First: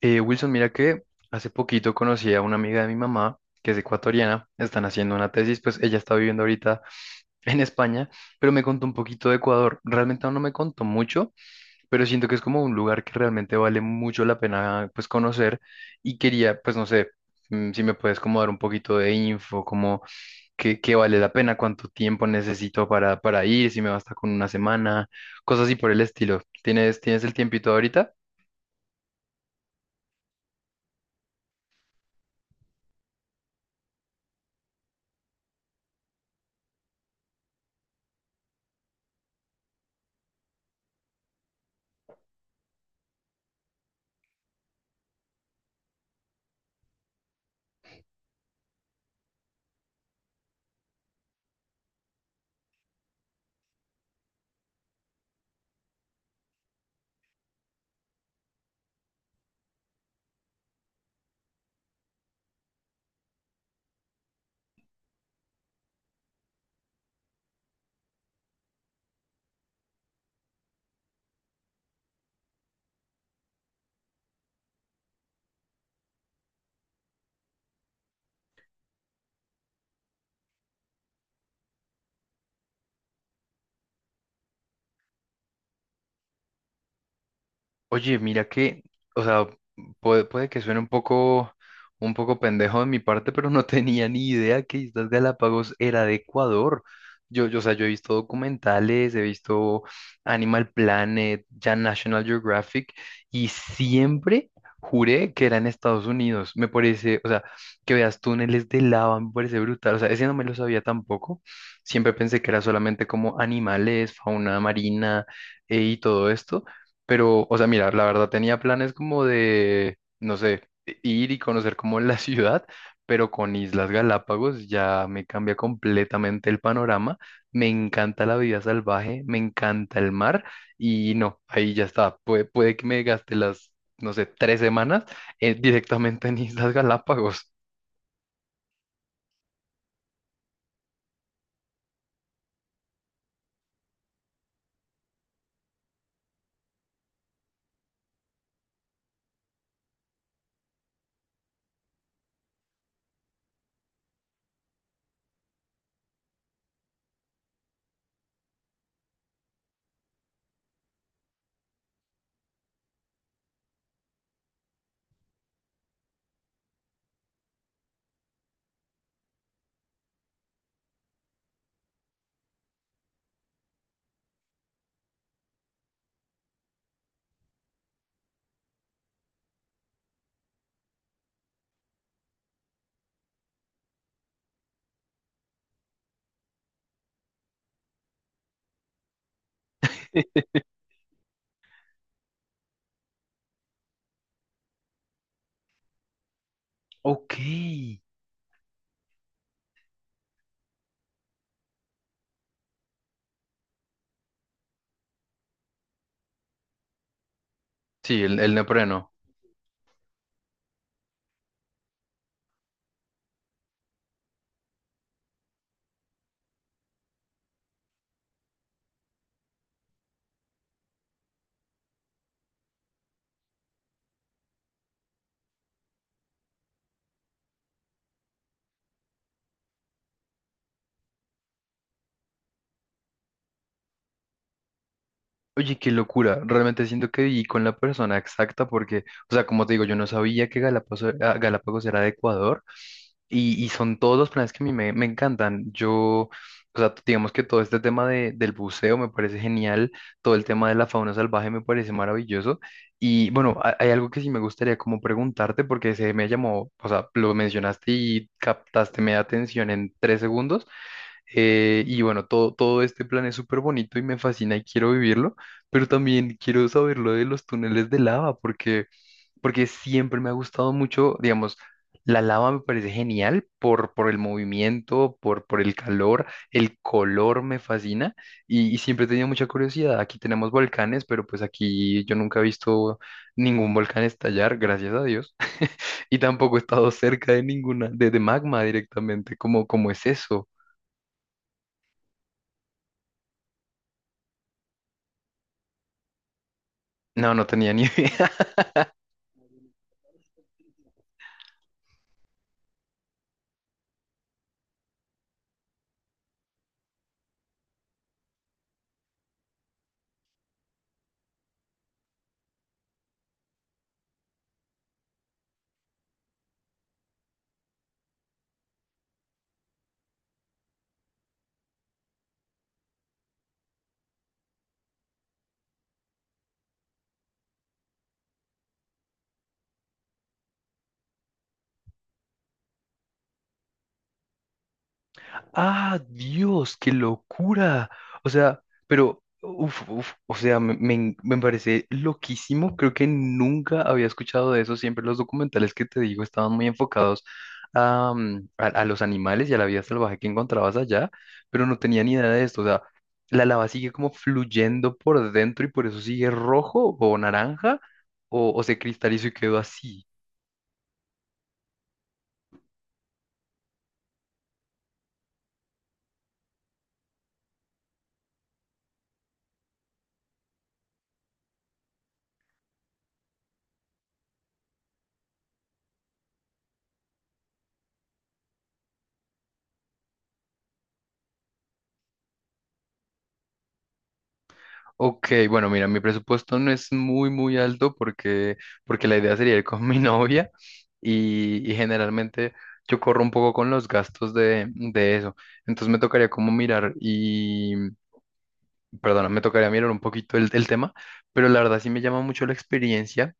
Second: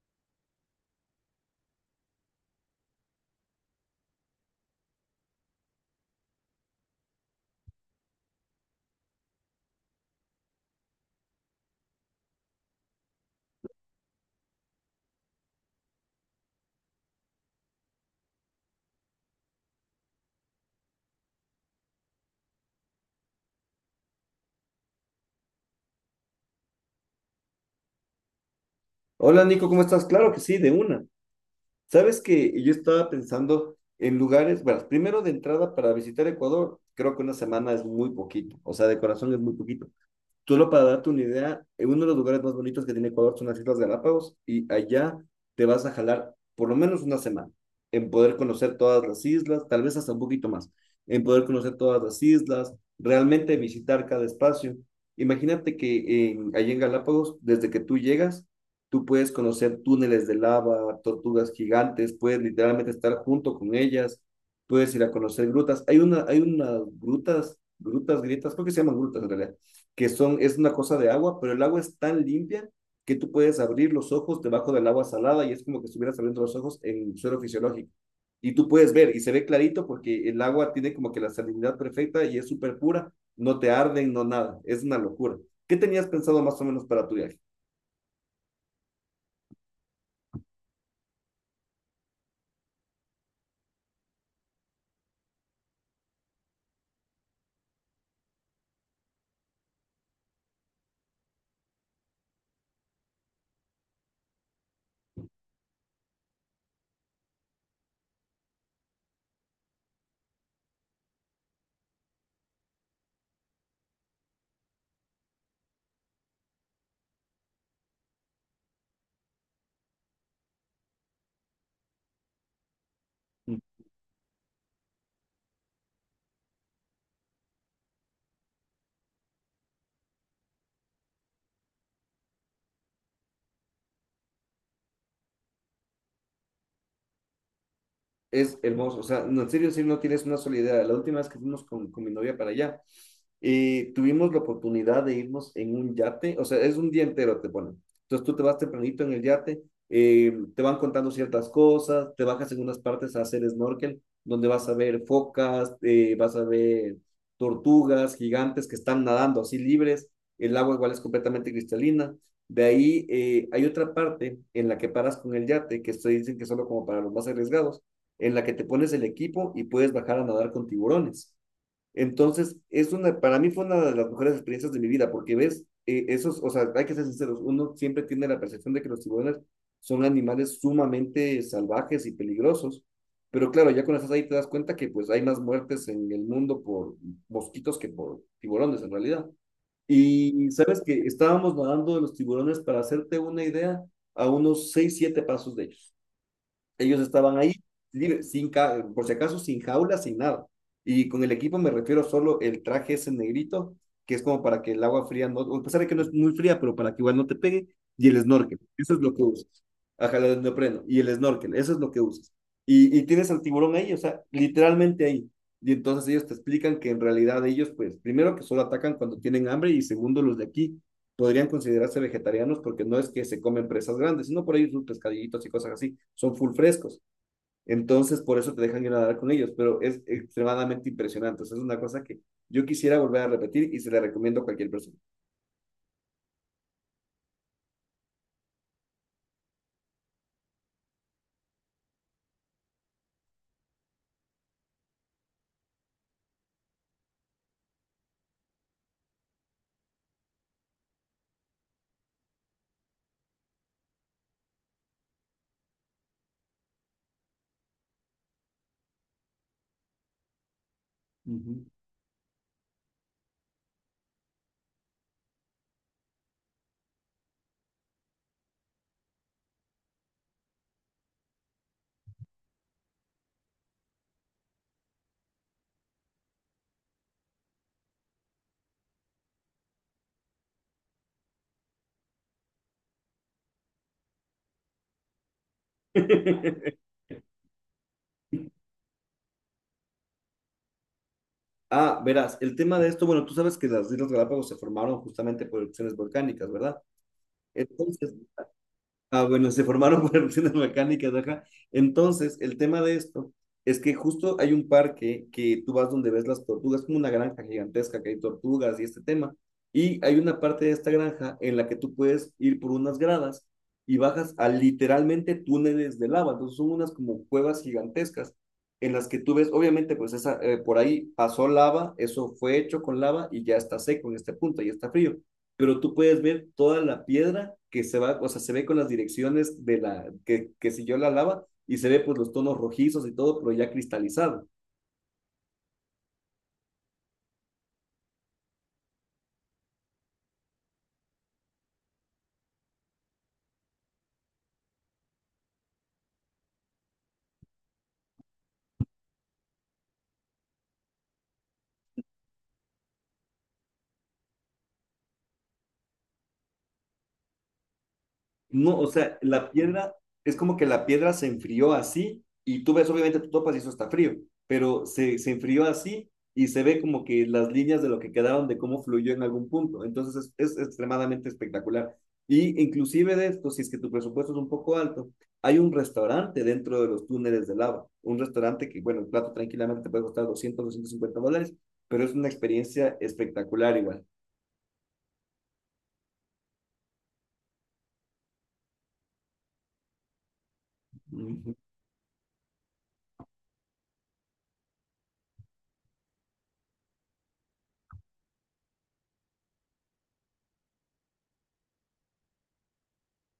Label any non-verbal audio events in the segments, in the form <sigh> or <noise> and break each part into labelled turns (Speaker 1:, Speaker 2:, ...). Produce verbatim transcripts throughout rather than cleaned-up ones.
Speaker 1: Eh, Wilson, mira que hace poquito conocí a una amiga de mi mamá, que es ecuatoriana, están haciendo una tesis, pues ella está viviendo ahorita <laughs> en España, pero me contó un poquito de Ecuador. Realmente aún no me contó mucho, pero siento que es como un lugar que realmente vale mucho la pena pues conocer y quería, pues no sé, mm, si me puedes como dar un poquito de info, como qué, qué vale la pena, cuánto tiempo necesito para, para ir, si me basta con una semana, cosas así por el estilo. ¿Tienes, tienes el tiempito ahorita?
Speaker 2: Hola Nico, ¿cómo estás? Claro que sí, de una. Sabes que yo estaba pensando en lugares, bueno, primero de entrada para visitar Ecuador, creo que una semana es muy poquito, o sea, de corazón es muy poquito. Tú Solo para darte una idea, eh, uno de los lugares más bonitos que tiene Ecuador son las Islas Galápagos, y allá te vas a jalar por lo menos una semana en poder conocer todas las islas, tal vez hasta un poquito más, en poder conocer todas las islas, realmente visitar cada espacio. Imagínate que en, allí en Galápagos, desde que tú llegas, tú puedes conocer túneles de lava, tortugas gigantes, puedes literalmente estar junto con ellas, puedes ir a conocer grutas. Hay una, hay unas grutas, grutas, grietas, creo que se llaman grutas en realidad, que son, es una cosa de agua, pero el agua es tan limpia que tú puedes abrir los ojos debajo del agua salada y es como que estuvieras abriendo los ojos en suelo fisiológico. Y tú puedes ver y se ve clarito porque el agua tiene como que la salinidad perfecta y es súper pura, no te arden, no nada, es una locura. ¿Qué tenías pensado más o menos para tu viaje? Mm.
Speaker 1: Oye, mira que, o sea, puede, puede que suene un poco, un poco pendejo de mi parte, pero no <laughs> tenía ni idea que Islas Galápagos era de Ecuador. Yo, yo, o sea, yo he visto documentales, he visto Animal Planet, ya National Geographic, y siempre juré que era en Estados Unidos. Me parece, o sea, que veas túneles de lava, me parece brutal. O sea, ese no me lo sabía tampoco. Siempre pensé que era solamente como animales, fauna marina, eh, y todo esto. Pero, o sea, mira, la verdad tenía planes como de, no sé, e, ir y conocer como <laughs> la ciudad, pero con Islas Galápagos ya me cambia completamente el panorama. Me encanta la vida salvaje, me encanta el mar y no, ahí ya está. Puede, puede que me gaste las, no sé, tres semanas eh, directamente en Islas Galápagos.
Speaker 2: Es hermoso, o sea, no, en serio, sí, no tienes una sola idea. La última vez que fuimos con, con mi novia para allá, eh, tuvimos la oportunidad de irnos en un yate, o sea, es un día entero, te ponen. Entonces tú te vas tempranito en el yate, eh, te van contando ciertas cosas, te bajas en unas partes a hacer snorkel, donde vas a ver focas, eh, vas a ver tortugas gigantes que están nadando así libres, el agua igual es completamente cristalina. De ahí eh, hay otra parte en la que paras con el yate, que esto dicen que es solo como para los más arriesgados, en la que te pones el equipo y puedes bajar a nadar con tiburones. Entonces, es una, para mí fue una de las mejores experiencias de mi vida, porque ves, eh, esos, o sea, hay que ser sinceros, uno siempre tiene la percepción de que los tiburones son animales sumamente salvajes y peligrosos, pero claro, ya cuando estás ahí te das cuenta que pues hay más muertes en el mundo por mosquitos que por tiburones en realidad.
Speaker 1: <laughs>
Speaker 2: Y sabes que estábamos nadando de los tiburones, para hacerte una idea, a unos seis siete pasos de ellos. Ellos
Speaker 1: Ok.
Speaker 2: estaban ahí,
Speaker 1: Sí,
Speaker 2: libre, sin ca- por si acaso, sin jaula, sin nada. Y con el equipo me refiero solo el traje ese negrito, que es como para que el agua fría, no, a pesar de que no es muy fría, pero para que igual no te pegue, y el
Speaker 1: el, el
Speaker 2: snorkel. Eso es
Speaker 1: neopreno.
Speaker 2: lo que usas. Ajá, el neopreno. Y el snorkel, eso es lo que usas. Y, y tienes al tiburón ahí, o sea, literalmente ahí. Y entonces ellos te explican que en realidad ellos, pues, primero que solo atacan cuando tienen hambre y segundo los de aquí podrían considerarse vegetarianos porque no es que se comen presas grandes, sino por ahí sus pescadillitos y cosas así, son full frescos. Entonces, por eso te dejan ir a nadar con ellos, pero es extremadamente impresionante. O sea, es una cosa que yo quisiera volver a repetir y se la recomiendo a cualquier persona.
Speaker 1: Oye, qué locura. Realmente siento que viví con la persona exacta porque, o sea, como te digo, yo no sabía que Galápagos, ah, Galápagos era de Ecuador y, y son todos los planes que a mí me, me encantan. Yo, o sea, digamos que todo este tema de, del buceo me parece genial, todo el tema de la fauna salvaje me parece maravilloso. Y bueno, ha- hay algo que sí me gustaría como preguntarte porque se me llamó, o sea, lo mencionaste y captaste mi atención en tres segundos
Speaker 2: Uh -huh.
Speaker 1: eh, y bueno, todo, todo, este plan es súper bonito y me fascina y quiero vivirlo, pero también quiero saber lo de los túneles de lava, porque, porque siempre me ha gustado mucho, digamos, la lava me parece genial por, por el movimiento, por, por el calor, el color me fascina y, y siempre he tenido mucha curiosidad. Aquí tenemos volcanes, pero pues aquí yo nunca he visto ningún volcán estallar, gracias a Dios, <laughs> y tampoco he estado
Speaker 2: <laughs>
Speaker 1: cerca de ninguna, de, de magma directamente, ¿cómo, cómo es eso?
Speaker 2: ah, verás, el tema de esto, bueno, tú sabes que las Islas Galápagos se formaron justamente por erupciones volcánicas, ¿verdad?
Speaker 1: No, no tenía ni <laughs>
Speaker 2: Entonces,
Speaker 1: idea.
Speaker 2: ah, bueno, se formaron <laughs> por erupciones volcánicas, ajá. Entonces, el tema de esto es que justo hay un parque que tú vas donde ves las tortugas, como una granja gigantesca que hay tortugas y este tema. Y hay una parte de esta granja en la que tú puedes ir por unas gradas y bajas a literalmente túneles de lava. Entonces, son unas como cuevas gigantescas en las que tú ves, obviamente, pues esa, eh, por ahí pasó lava, eso fue hecho con lava y ya está seco en este punto, ya está frío, pero tú puedes ver toda la piedra que se va, o sea, se ve con las direcciones de la, que, que siguió la lava, y se ve pues los tonos rojizos y todo, pero ya cristalizado.
Speaker 1: Ah, Dios, qué locura. O sea, pero, uf, uf, o sea, me, me en- me parece loquísimo. Creo que nunca había escuchado de eso. Siempre los documentales que te digo estaban muy enfocados a, mm, a, a los animales y a la vida salvaje que encontrabas allá, pero no tenía ni idea de esto. O sea, la lava sigue como fluyendo por dentro y por eso sigue rojo o naranja o, o, se
Speaker 2: No, o sea,
Speaker 1: cristalizó y
Speaker 2: la
Speaker 1: quedó
Speaker 2: piedra,
Speaker 1: así.
Speaker 2: es como que la piedra se enfrió así y tú ves, obviamente tú topas y eso está frío, pero se, se enfrió así y se ve como que las líneas de lo que quedaron, de cómo fluyó en algún punto. Entonces es, es extremadamente espectacular. Y inclusive de esto, si es que tu presupuesto es un poco alto, hay un restaurante dentro de los túneles de lava, un restaurante que, bueno, el plato tranquilamente te puede costar doscientos, doscientos cincuenta dólares, pero es una experiencia espectacular igual.
Speaker 1: Ok, bueno, mira, mi presupuesto no es muy, muy alto porque, porque la idea sería ir con <laughs> mi novia
Speaker 2: Ujú.
Speaker 1: y, y generalmente yo corro un poco con los gastos de, de eso. Entonces me tocaría como mirar y, perdona, me tocaría mirar un poquito el, el tema, pero la verdad sí me llama mucho la experiencia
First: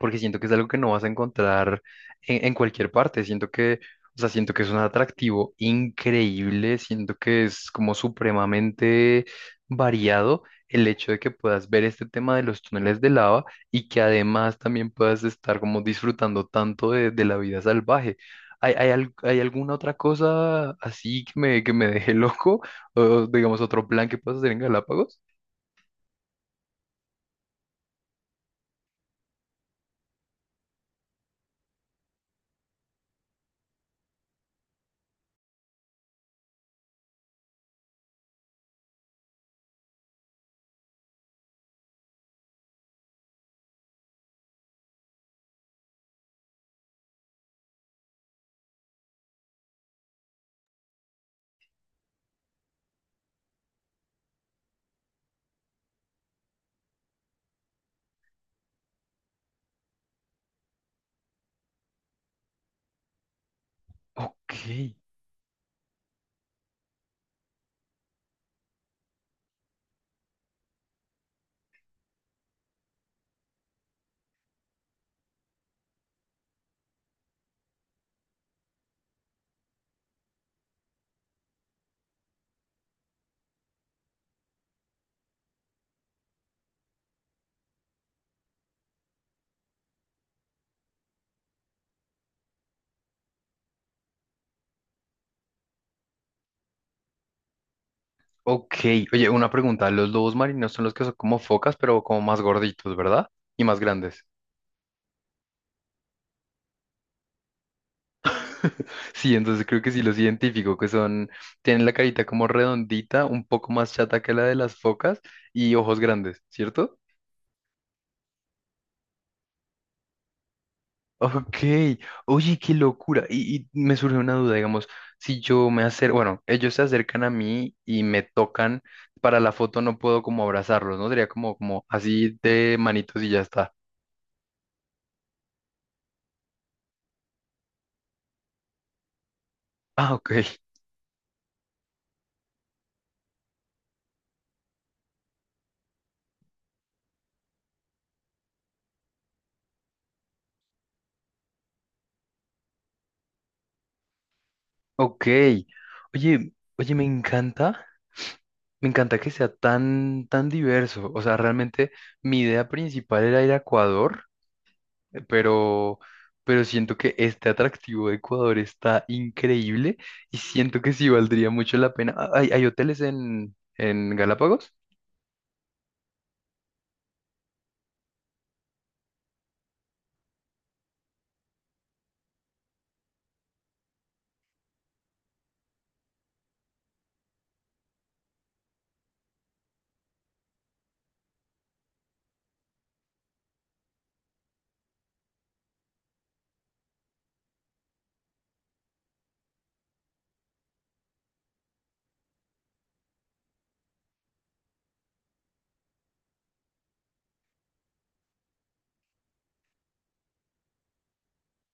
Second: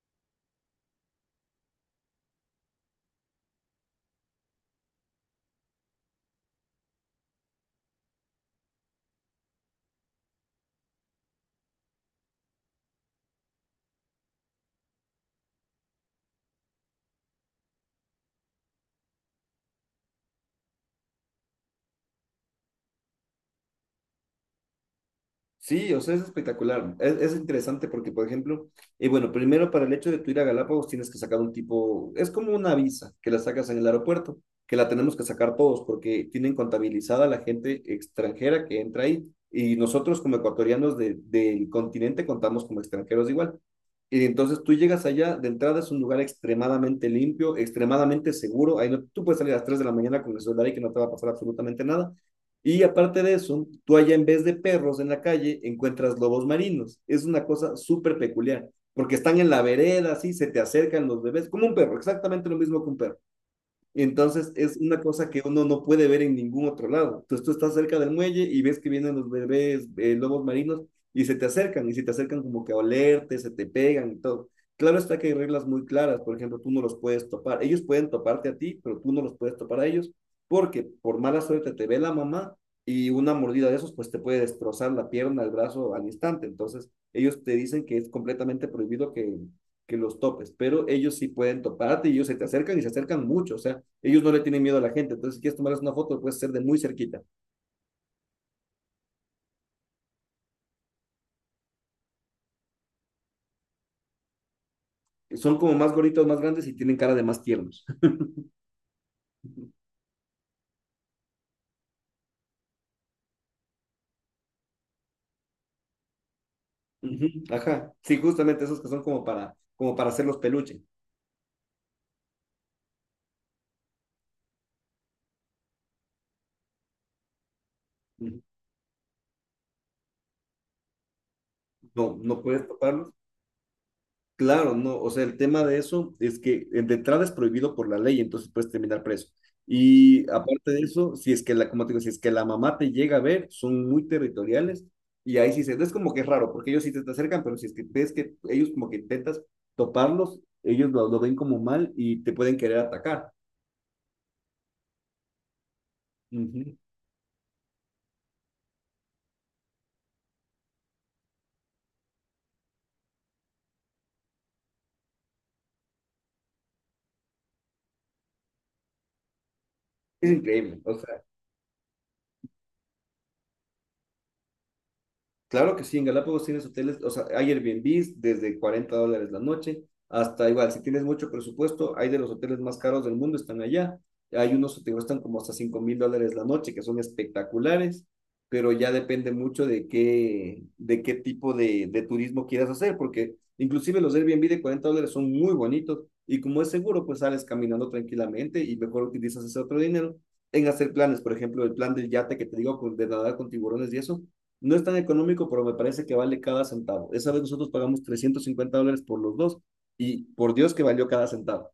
Speaker 1: porque siento que es algo que no vas a encontrar en, en cualquier parte. Siento que, o sea, siento que es un atractivo increíble, siento que es como supremamente variado el hecho de que puedas ver este tema de los túneles de lava y que además también puedas estar como disfrutando tanto de, de la vida salvaje. ¿Hay, hay, al- hay alguna otra cosa así que me, que me deje <laughs> loco? ¿O digamos, otro plan que puedas hacer en Galápagos?
Speaker 2: Sí, o sea, es espectacular. Es, es interesante porque, por ejemplo, eh, bueno, primero para el hecho de tu ir a Galápagos tienes que sacar un tipo, es como una visa que la sacas en el aeropuerto, que la tenemos que sacar todos porque tienen contabilizada la gente extranjera que entra ahí y nosotros como ecuatorianos de- del continente contamos como extranjeros igual. Y entonces tú llegas allá, de entrada es un lugar extremadamente limpio, extremadamente seguro. Ahí no, tú puedes salir a las tres de la mañana con el celular y que no te va a pasar absolutamente nada. Y aparte de eso, tú allá en vez de perros en la calle encuentras lobos marinos. Es una cosa súper peculiar, porque están en la vereda, así se te acercan los bebés, como un perro, exactamente lo mismo que un perro. Entonces
Speaker 1: Ok.
Speaker 2: es una cosa que uno no puede ver en ningún otro lado. Entonces tú estás cerca del muelle y ves que vienen los bebés, eh, lobos marinos, y se te acercan y se te acercan como que a olerte, se te pegan y todo. Claro está que hay reglas muy claras, por ejemplo, tú no los puedes topar. Ellos pueden toparte a ti, pero tú no los puedes topar a ellos porque por mala suerte te ve la mamá y una mordida de esos pues te puede destrozar la pierna, el brazo al instante. Entonces ellos te dicen que es completamente prohibido que, que los topes, pero ellos sí pueden toparte y ellos se te acercan y se acercan mucho, o sea, ellos no le tienen miedo a la gente. Entonces, si quieres tomarles una foto, lo puedes hacer de muy cerquita.
Speaker 1: Ok, oye, una pregunta. Los lobos marinos son los que son como focas, pero como más gorditos, ¿verdad? Y más grandes.
Speaker 2: Son como más gorditos, más grandes y tienen cara de más tiernos.
Speaker 1: <laughs> Sí, entonces creo que sí los identifico, que son, tienen la carita como redondita, un poco más chata que la de las focas y ojos grandes, ¿cierto?
Speaker 2: Ujú, ajá. Sí, justamente esos que son como para, como para hacerlos peluche.
Speaker 1: Ok, oye, qué locura. Y, y me surge una duda, digamos, si yo me acerco, bueno, ellos se acercan a mí y me
Speaker 2: Ujú.
Speaker 1: tocan, para la foto no puedo como abrazarlos, ¿no? Sería como, como
Speaker 2: No,
Speaker 1: así
Speaker 2: no puedes
Speaker 1: de
Speaker 2: toparlos.
Speaker 1: manitos y ya está.
Speaker 2: Claro, no, o sea, el tema de eso es que eh, de entrada es prohibido por la ley, entonces puedes terminar preso.
Speaker 1: Ah,
Speaker 2: Y
Speaker 1: ok.
Speaker 2: aparte de eso, si es que la, como te digo, si es que la mamá te llega a ver, son muy territoriales y ahí sí se, no es como que es raro, porque ellos sí te te acercan, pero si es que ves que ellos como que intentas toparlos, ellos lo, lo ven como mal y te pueden querer atacar.
Speaker 1: Ok. Oye,
Speaker 2: Ujú.
Speaker 1: oye, me encanta, me encanta que sea tan, tan diverso. O sea, realmente mi idea principal era ir a Ecuador, eh, pero, pero, siento que este atractivo de Ecuador está increíble
Speaker 2: Es
Speaker 1: y
Speaker 2: increíble,
Speaker 1: siento que
Speaker 2: o
Speaker 1: sí
Speaker 2: sea,
Speaker 1: valdría mucho la pena. Ah, ¿Hay, hay hoteles en, en Galápagos?
Speaker 2: claro que sí, en Galápagos tienes hoteles, o sea, hay Airbnbs desde cuarenta dólares la noche, hasta igual, si tienes mucho presupuesto, hay de los hoteles más caros del mundo, están allá. Hay unos que te cuestan como hasta cinco mil dólares la noche, que son espectaculares, pero ya depende mucho de qué, de qué tipo de, de turismo quieras hacer, porque inclusive los Airbnb de cuarenta dólares son muy bonitos y como es seguro, pues sales caminando tranquilamente y mejor utilizas ese otro dinero en hacer planes, por ejemplo, el plan del yate que te digo, con- de nadar con tiburones, y eso no es tan económico, pero me parece que vale cada centavo. Esa vez nosotros pagamos trescientos cincuenta dólares por los dos y por Dios que valió cada centavo.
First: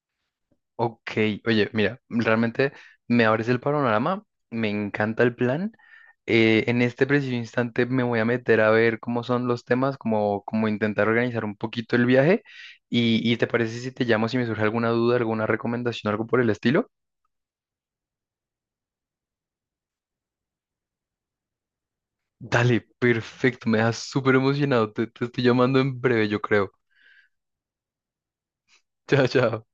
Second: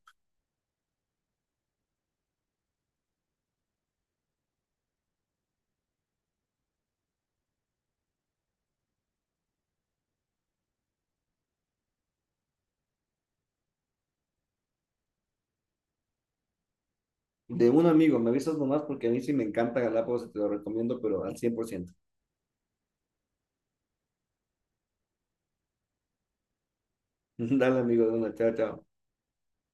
Speaker 1: Ok, oye, mira, realmente me abres el panorama, me encanta el plan. Eh, en este preciso instante me voy a meter a ver cómo son los temas, como, como intentar organizar un poquito el viaje. Y, ¿y te parece si te llamo si me surge alguna duda, alguna recomendación, algo por el estilo?
Speaker 2: De un amigo, me avisas nomás porque a mí sí me encanta Galápagos y te lo recomiendo, pero al cien por ciento.
Speaker 1: Dale, perfecto, me dejas súper emocionado. Te, te estoy llamando en breve, yo creo.
Speaker 2: <laughs> Dale, amigo, de una, chao, chao.
Speaker 1: <laughs> Chao, chao.